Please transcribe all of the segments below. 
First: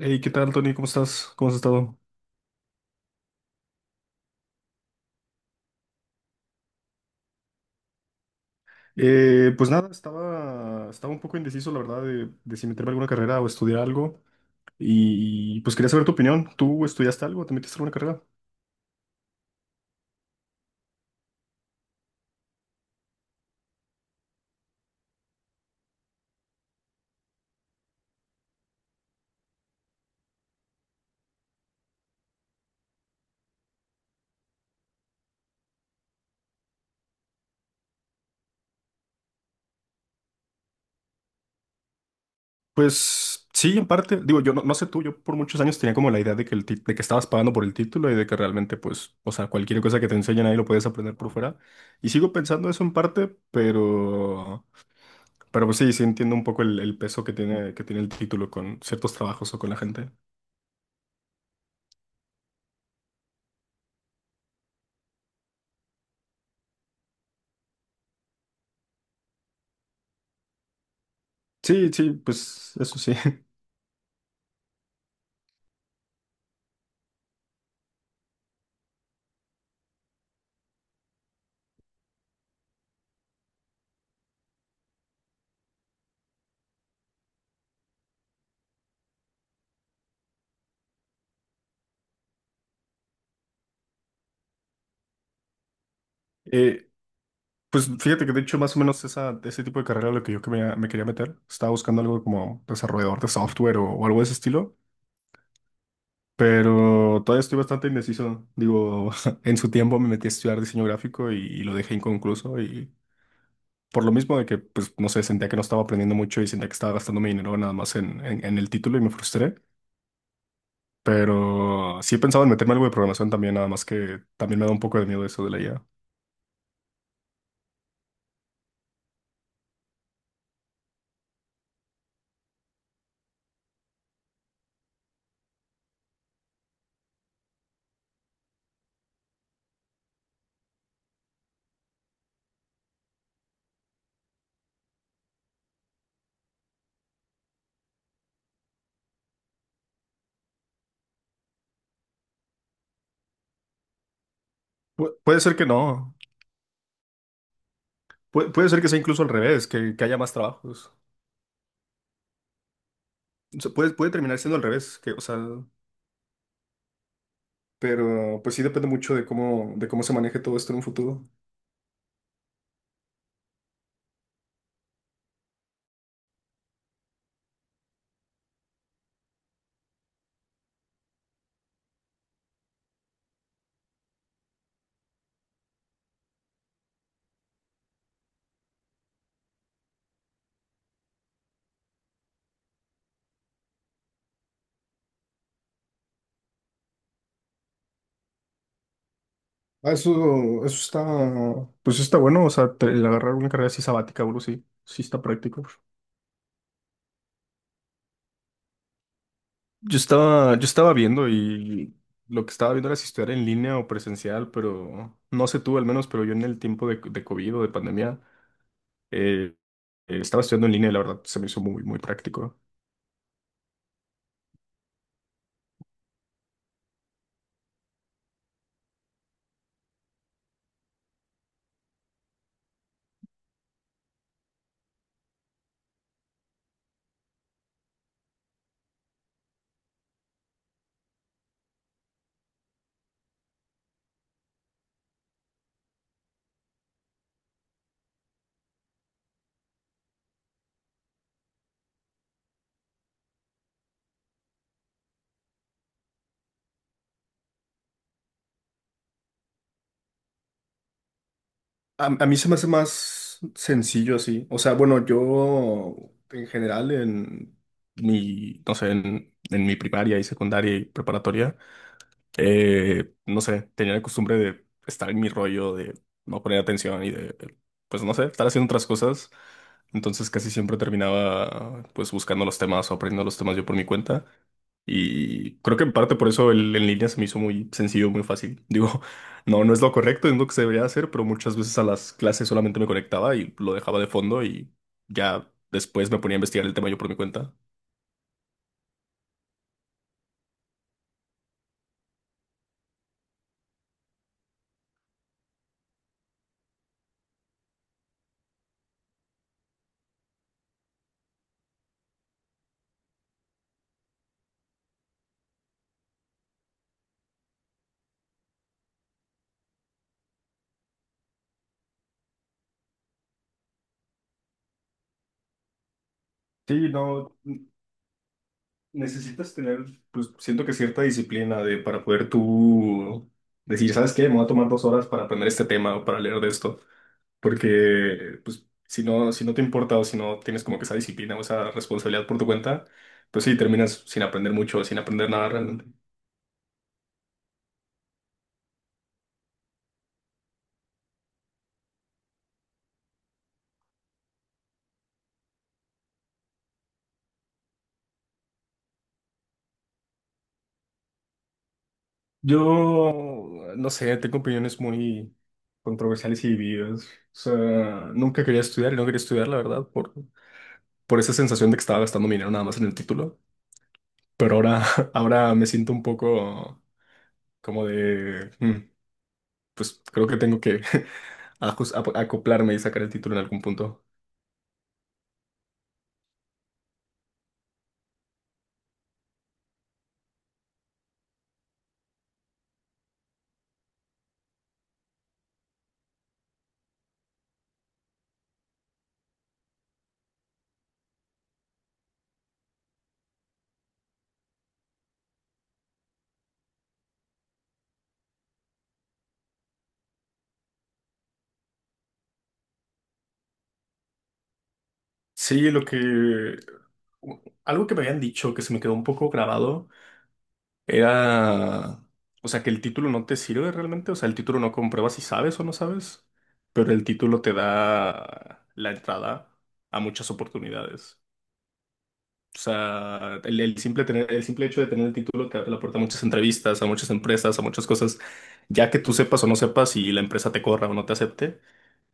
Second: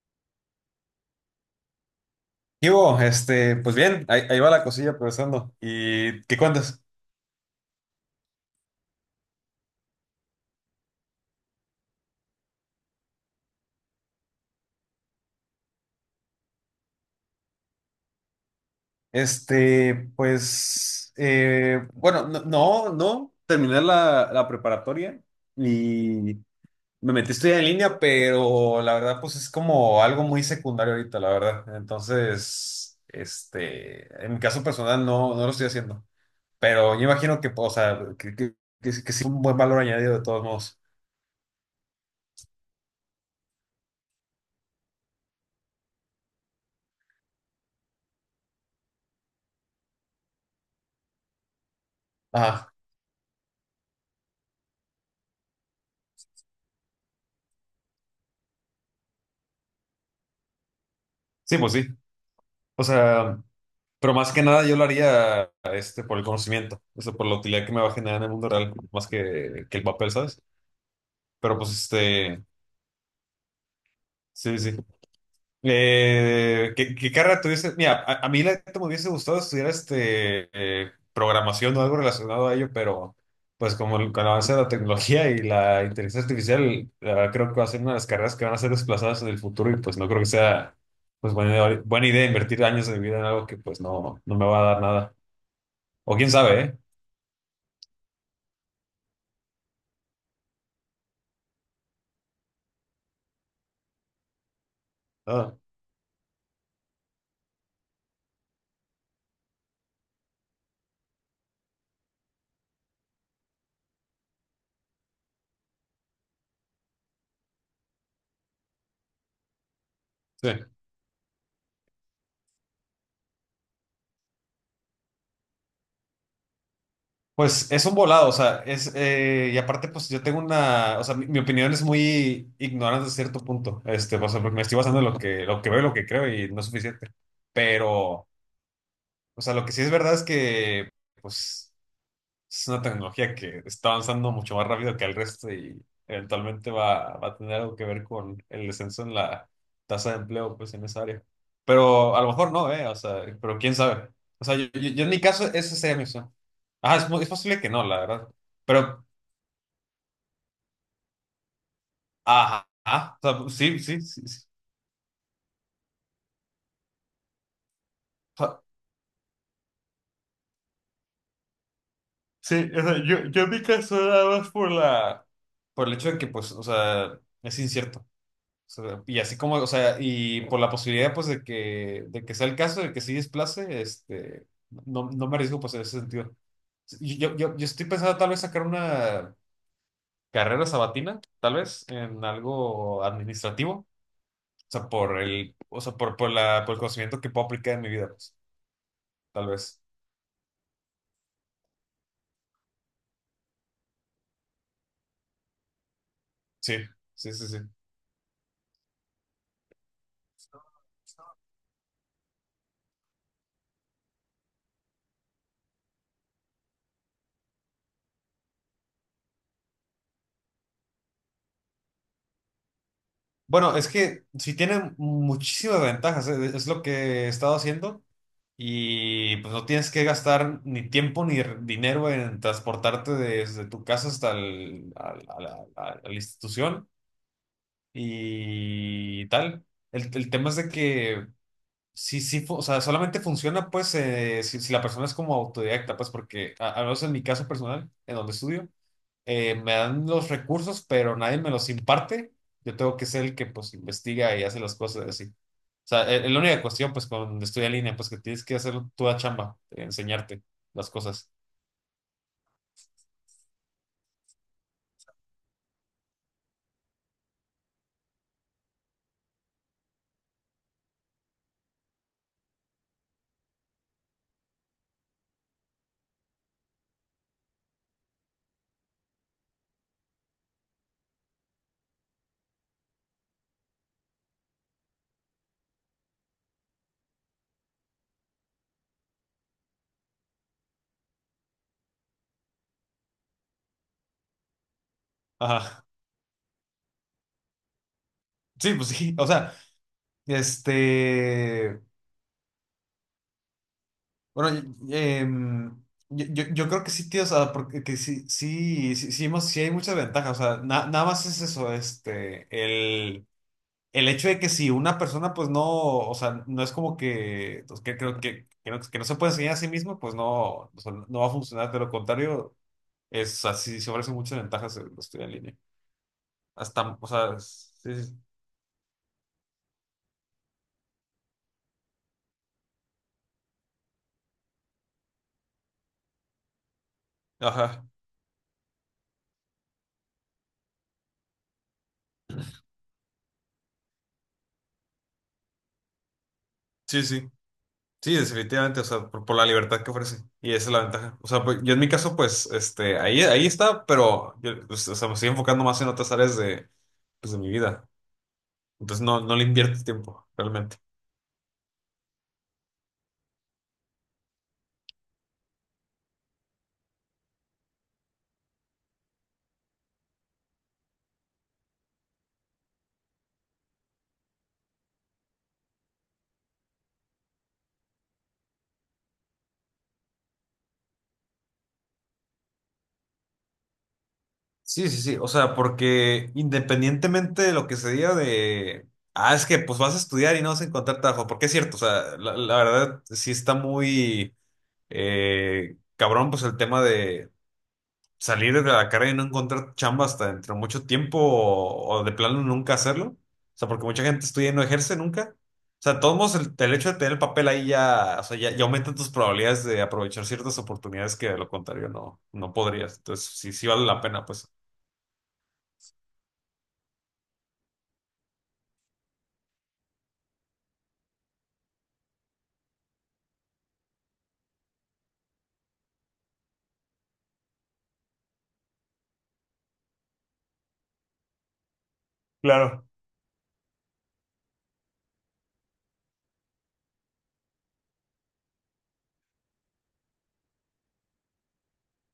Hey, ¿qué tal, Tony? ¿Cómo estás? ¿Cómo has estado? ¿Qué hubo? Pues bien, ahí va la cosilla progresando. ¿Y qué cuentas? Pues nada, estaba un poco indeciso, la verdad, de si meterme a alguna carrera o estudiar algo. Y pues quería saber tu opinión. ¿Tú estudiaste algo? ¿Te metiste a alguna carrera? Pues, bueno, no, no, no, terminé la preparatoria y me metí a estudiar en línea, pero la verdad, pues es como algo muy secundario ahorita, la verdad. Entonces, en mi caso personal no lo estoy haciendo, pero yo imagino que, pues, o sea, que sí que sí un buen valor añadido de todos modos. Pues sí, en parte. Digo, yo no sé tú, yo por muchos años tenía como la idea de que, de que estabas pagando por el título y de que realmente, pues, o sea, cualquier cosa que te enseñen ahí lo puedes aprender por fuera. Y sigo pensando Ah, eso en parte, pero pues sí, sí entiendo un poco el peso que tiene el título con ciertos trabajos o con la gente. sí, pues sí. O sea. Pero más que nada yo lo haría por el conocimiento, o sea, por la utilidad que me va a generar en el mundo real, más que el papel, ¿sabes? Pero pues Sí, sí, pues eso sí. sí, sí, sí. ¿Qué carrera tuviste? Mira, a mí la neta me hubiese gustado estudiar programación o algo relacionado a ello, pero pues como con el avance de la tecnología y la inteligencia artificial, la verdad creo que va a ser una de las carreras que van a ser desplazadas en el futuro y pues no creo que sea pues buena, buena idea invertir años de mi vida en algo que pues no me va a dar nada. O quién sabe, ¿eh? Eh, pues fíjate que de hecho más o menos esa, ese tipo de carrera era lo que yo que me quería meter. Estaba buscando algo como desarrollador de software o algo de ese estilo, No. pero todavía estoy bastante indeciso. Digo, en su tiempo me metí a estudiar diseño gráfico y lo dejé inconcluso y por lo mismo de que, pues no sé, sentía que no estaba aprendiendo mucho y sentía que estaba gastando mi dinero nada más en el título y me frustré. Sí. Pero sí he pensado en meterme algo de programación también, nada más que también me da un poco de miedo eso de la IA. Pues es un volado, o sea, y aparte, pues yo tengo una, o sea, mi opinión es muy ignorante a cierto punto, o sea, porque me estoy basando en lo que veo y lo que creo y no es suficiente, pero, o sea, lo que sí es verdad es que, pues, es una tecnología que está avanzando mucho más rápido que el resto y eventualmente va a tener algo que ver con el descenso en la tasa de empleo, pues, en esa área. Pero a lo mejor no, ¿eh? O sea, pero quién sabe. O sea, yo en Pu- mi puede caso, ser que esa sería mi no. opción. Ajá, es posible que no, la verdad. Puede, puede ser que sea Pero, incluso al revés, que haya más trabajos. ajá, ajá, o sea, O sea, sí, puede, sí, puede sí. terminar Sí, siendo al revés, que, o sea, o pero pues sea, sí depende mucho de cómo se maneje todo esto en un futuro. sí, o sea, yo en mi caso nada más por la, por el hecho de que, pues, o sea, es incierto. Sea, y así como, o sea, y por la posibilidad, pues, de que sea el caso, de que sí desplace, no me arriesgo, pues, en ese sentido. Yo estoy pensando tal vez sacar una carrera sabatina, tal vez, en algo administrativo, o sea, o sea, por el conocimiento que puedo aplicar en mi vida, pues, tal vez. Ah, eso está, pues está bueno, o sea, te- el agarrar una carrera así sabática, bro, sí, sí está práctico. Sí, sí, sí, sí. Yo estaba viendo y lo que estaba viendo era si estudiar en línea o presencial, pero no sé tú al menos, pero yo en el tiempo de COVID o de pandemia eh, estaba estudiando en línea y la verdad se me hizo muy, muy práctico. Bueno, es que sí tiene muchísimas ventajas, es lo que he estado haciendo y pues no tienes que gastar ni tiempo ni dinero en transportarte desde tu casa hasta a la institución y tal. El tema es de que o sea, solamente funciona pues si la persona es como autodidacta, pues porque al menos en mi caso personal, en donde estudio me dan los recursos, pero nadie me los imparte. Yo tengo que ser el que pues investiga y hace las cosas así. O sea, es la única cuestión pues cuando estudia en línea, pues que tienes que hacer tu chamba, enseñarte las cosas. A mí se me hace más sencillo así. O sea, bueno, yo en general en mi, no sé, en mi primaria y secundaria y preparatoria no sé, tenía la costumbre de estar en mi rollo, de no poner atención y de, pues no sé, estar haciendo otras cosas. Entonces casi siempre terminaba pues buscando los temas o aprendiendo los temas yo por mi cuenta. Y creo que en parte por eso el en línea se me hizo muy sencillo, muy fácil. Digo, no es lo correcto, es lo que se debería hacer, pero muchas veces a las clases solamente me conectaba y lo dejaba de fondo y ya Ajá. después me ponía a investigar el tema yo por mi cuenta. Sí, pues sí. O sea, este, bueno, em, yo creo que sí, tío, o sea, porque que sí, sí, sí, sí, hemos- sí hay muchas ventajas. O sea, nada más es eso, el hecho de que si una persona pues no, o sea, no es como que, pues, que creo que no se puede enseñar a sí mismo, pues no, o sea, no va a funcionar, de lo contrario, es así, se ofrecen muchas ventajas el estudiar en línea. Sí, Hasta, o no. sea, sí, sí, Necesitas tener, pues siento que cierta disciplina de, para poder tú decir, ¿sabes qué? Me voy a tomar 2 horas para aprender este tema o para leer de esto. ajá, Porque, pues, si no te importa o si no tienes como que esa disciplina o esa responsabilidad por tu cuenta, pues sí, terminas sin aprender mucho o sin aprender nada realmente. sí, sí, sí, definitivamente, o sea, por la libertad que ofrece, y esa es la ventaja. O sea, pues, yo en mi caso, pues, ahí está, pero, yo, pues, o sea, me estoy enfocando más en otras áreas de, pues, de mi vida, entonces no le invierto tiempo, realmente. Yo, no sé, tengo opiniones muy controversiales y divididas. O sea, nunca quería estudiar y no quería estudiar, la verdad, por esa sensación de que estaba gastando mi dinero nada más en el título. Pero ahora, ahora me siento un poco como de, "Mm, pues creo que tengo que ajus- ap- acoplarme y sacar el título en algún punto". Sí, sí, sí. O sea, porque independientemente de lo que se diga de, ah, es que pues vas a estudiar y no vas a encontrar trabajo, porque es cierto, o sea, la verdad sí está muy cabrón, pues el tema de salir de la carrera y no encontrar chamba hasta dentro de mucho tiempo o de plano nunca hacerlo. O sea, porque mucha gente estudia y no ejerce nunca. O sea, de todos modos, el hecho de tener el papel ahí ya, o sea, ya, ya aumenta tus probabilidades de aprovechar ciertas oportunidades que de lo contrario no podrías. Entonces, sí, sí vale la pena, pues. Sí, lo que... Algo que me habían dicho que se me quedó un poco grabado era, o sea, que el título no te sirve realmente, o sea, el título no comprueba si sabes o no sabes, pero el título te da la entrada a muchas oportunidades. O Claro. sea, el simple tener, el simple hecho de tener el título te abre la puerta a muchas entrevistas, a muchas empresas, a muchas cosas. Ya que tú sepas o no sepas y la empresa te corra o no te acepte,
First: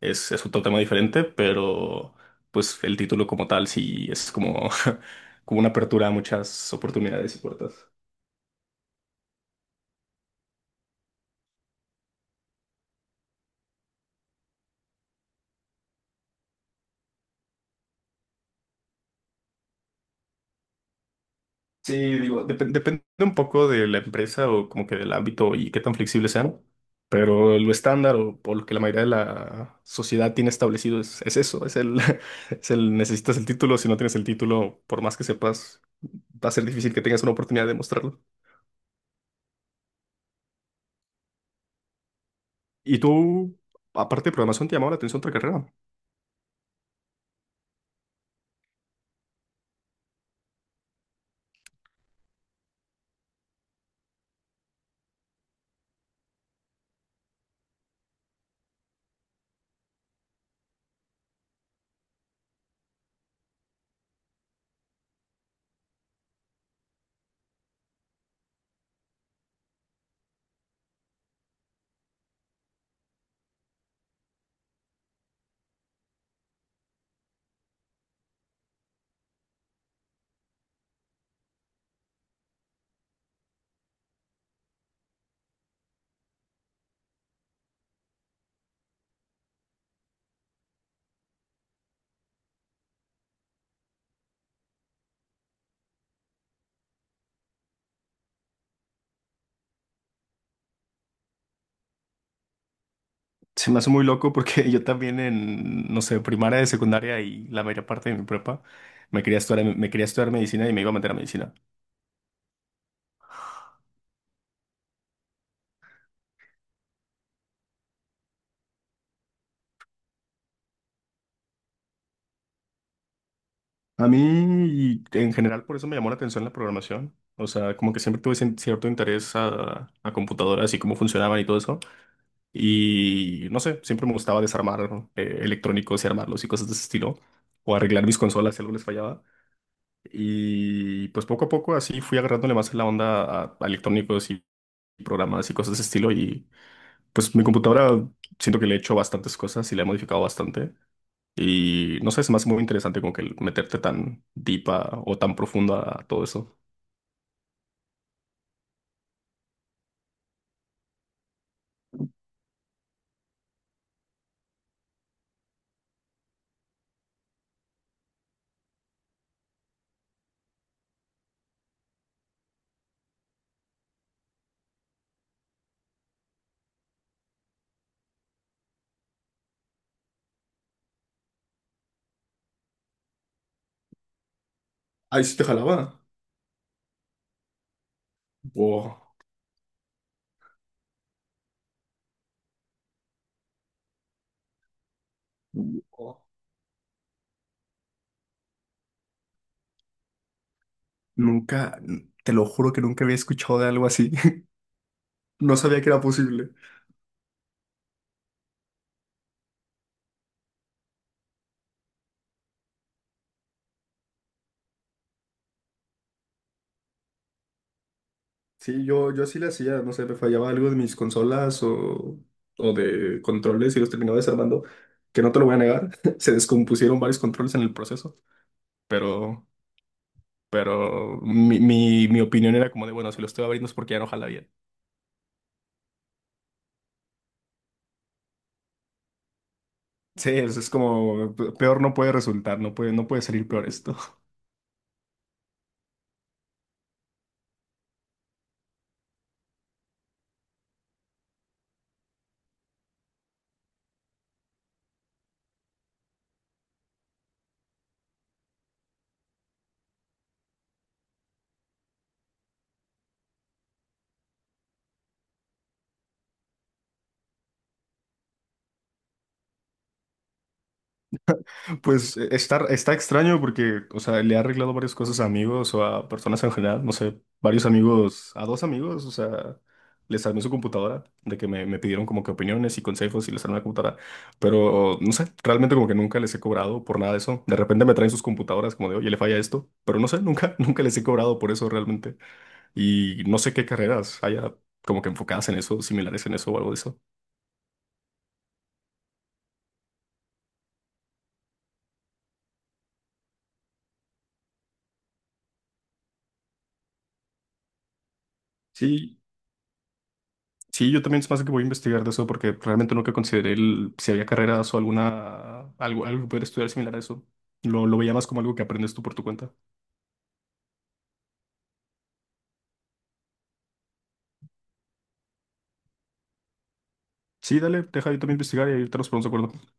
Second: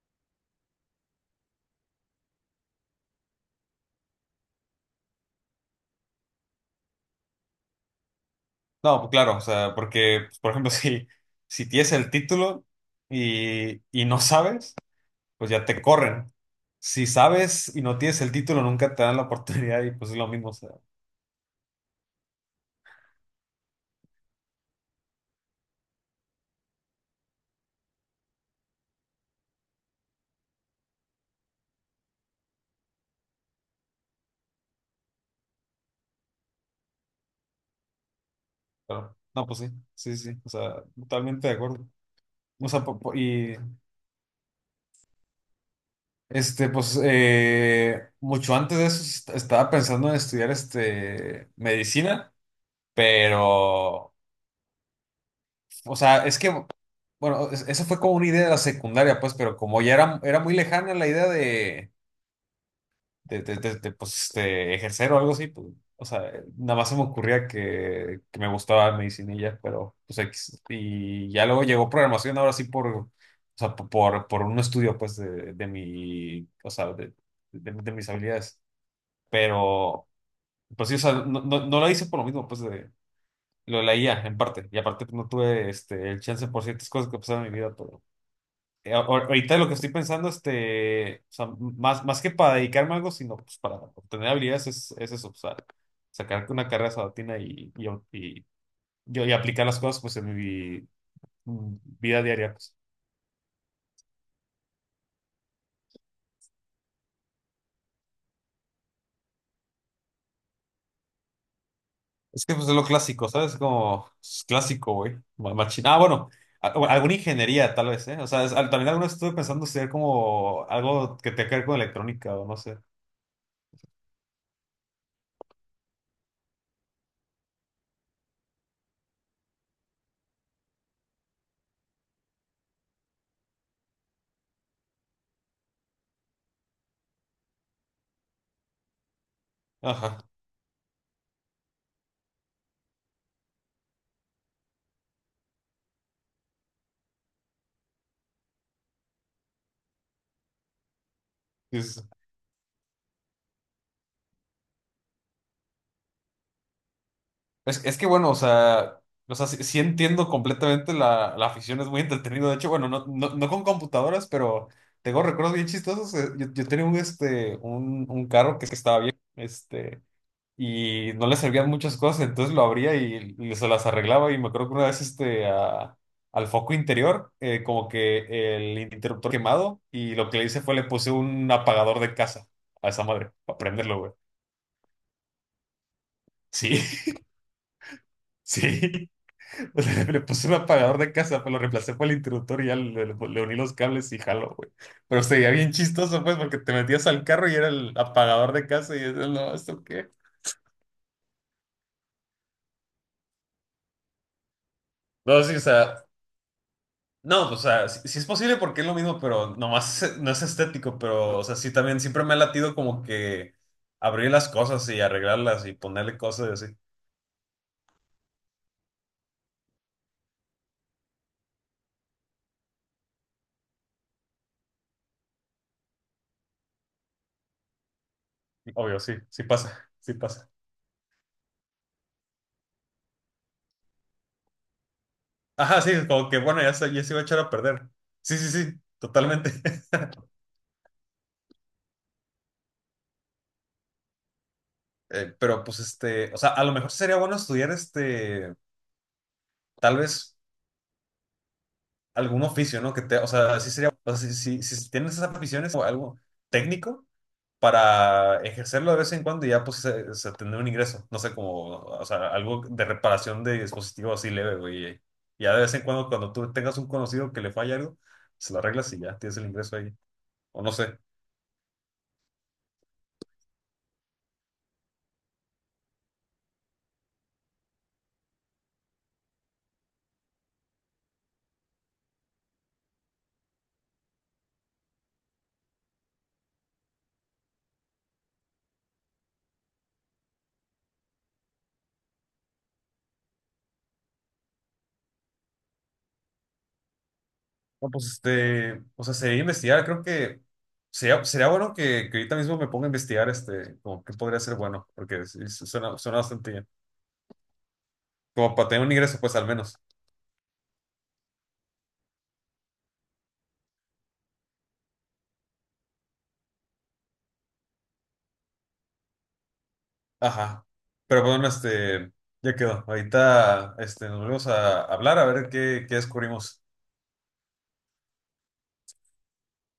es otro tema diferente, pero pues el título como tal sí es como, como una apertura a muchas oportunidades y puertas. No, pues claro, o sea, porque, pues, por ejemplo, si tienes el título y no sabes, pues ya te corren. Si sabes y no tienes el título, nunca te dan la oportunidad y pues es lo mismo, o sea, Sí, digo, depende un poco de la empresa o como que del ámbito y qué tan flexibles sean, pero lo estándar o por lo que la mayoría de la sociedad tiene establecido es eso, es el necesitas el título, si no tienes el título, por más que sepas, va a ser difícil que tengas una oportunidad de mostrarlo. pero, no, pues sí, sí, sí, o sea, totalmente de acuerdo. O sea, Y y tú, aparte de programación, te llamaba la atención otra carrera. Pues mucho antes de eso estaba pensando en estudiar medicina, pero o sea, es que, bueno, eso fue como una idea de la secundaria, pues, pero como ya era muy lejana la idea de, de, pues, de ejercer o algo así, pues, o sea, nada más se me ocurría que me gustaba medicina y ya, pero, pues, X. Y ya luego llegó programación, ahora sí por, o sea, por un estudio, pues, de mi, o sea, de mis habilidades, pero, pues sí, o sea, no, no, no la hice por lo mismo, pues, de... Lo de la IA, en parte, y aparte pues, no tuve el chance por ciertas cosas que pasaron en mi vida, pero... Ahorita lo que estoy pensando, o sea, más que para dedicarme a algo, sino pues para obtener habilidades, es eso, o sea, sacar una carrera sabatina y aplicar las cosas pues en mi vida diaria, pues. Se me hace muy loco porque yo también en, no sé, primaria, de secundaria y la mayor parte de mi prepa, me quería estudiar medicina y me iba a meter a medicina. Es que pues es lo clásico, ¿sabes? Como es clásico, güey. Machín. Ah, bueno, o alguna ingeniería tal vez, ¿eh? O sea, también alguna vez estuve pensando ser como algo que tenga que ver con electrónica o no sé. A mí, y en general, por eso me llamó la atención la programación. O sea, como que siempre tuve cierto interés a computadoras y cómo funcionaban y todo eso. Y no sé, siempre me gustaba desarmar electrónicos y armarlos y cosas de ese estilo. O arreglar mis consolas si algo les fallaba. Ajá. Y pues poco a poco así fui agarrándole más la onda a electrónicos y programas y cosas de ese estilo. Y pues mi computadora siento que le he hecho bastantes cosas y la he modificado bastante. Sí, sí, Y sí. no sé, se me hace muy interesante como que el meterte tan deep o tan profundo a todo eso. Es que bueno, o sea, sí, sí entiendo completamente la afición, es muy entretenido. De hecho, bueno, no, no, no con computadoras, pero tengo recuerdos bien chistosos. Yo tenía un, un carro que estaba bien, y no le servían muchas cosas, entonces lo abría y se las arreglaba. Y me acuerdo que una vez, al foco interior, como que el interruptor quemado, y lo que le hice fue le puse un apagador de casa a esa madre, para prenderlo, güey. Ahí sí te jalaba. Sí, Wow. sí. O sea, le puse un apagador de casa, pues lo reemplacé por el interruptor y ya le uní los cables y jaló, güey. Pero sería bien Wow. chistoso, pues, porque te metías al carro y era el apagador de casa y dices, no, ¿esto qué? Nunca, te lo juro que nunca había escuchado de algo así. No, sí, No o sabía que era sea, posible. no, o sea, sí, sí es posible porque es lo mismo, pero nomás no es estético, pero, o sea, sí también siempre me ha latido como que abrir las cosas y arreglarlas y ponerle cosas y así. Sí, yo sí le hacía, no sé, me fallaba algo de mis consolas o de controles y los terminaba desarmando, que no te lo voy a negar, se descompusieron varios controles en el proceso, Obvio, sí, sí pero, pasa, sí pasa. pero mi opinión era como de, bueno, si lo estoy abriendo es porque ya no jala bien. Ajá, sí, como que bueno, ya se iba a echar a perder. Sí, sí, sí, totalmente. Sí, es como peor no puede resultar, no puede, no puede salir peor esto. Pero pues o sea, a lo mejor sería bueno estudiar tal vez algún oficio, ¿no? Que te, o sea, sí sería, o sea, si, si tienes esas aficiones o algo técnico para ejercerlo de vez en cuando y ya pues se tendrá un ingreso, no sé, como, o sea, algo de reparación de dispositivos así leve, güey, y ya de vez en cuando, cuando tú tengas un conocido que le falla algo, se lo arreglas y ya tienes el ingreso ahí, o no sé. Pues está, está extraño porque, o sea, le ha arreglado varias cosas a amigos o a personas en general, no sé, varios amigos, a dos amigos, o sea, les armé su computadora, de que me pidieron como que opiniones y consejos y les armé la computadora, pero no sé, realmente como que nunca les he cobrado por nada de eso. De repente me traen sus computadoras como de, oye, le falla esto, pero no sé, nunca, nunca les he cobrado por eso realmente. Y no sé qué carreras haya como que enfocadas en eso, similares en eso o algo de eso. No, pues o sea, sería investigar, creo que sería bueno que, ahorita mismo me ponga a investigar como qué podría ser bueno, porque sí, suena bastante bien. Como para tener un ingreso, Sí, pues al menos. sí, yo también se me más que voy a investigar de eso porque realmente nunca consideré el- si había carreras o alguna, algo, algo que pudiera estudiar similar a eso. Lo veía más como algo que aprendes tú por tu cuenta. Ajá. Pero bueno, ya quedó. Ahorita, nos volvemos a hablar a ver qué descubrimos. Sí, dale, deja yo también investigar y ahí te los ponemos de acuerdo.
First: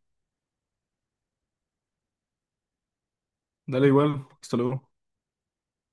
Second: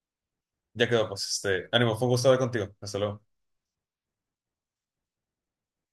Ya quedó, pues, ánimo, fue un gusto hablar contigo. Hasta luego. Dale igual, hasta luego.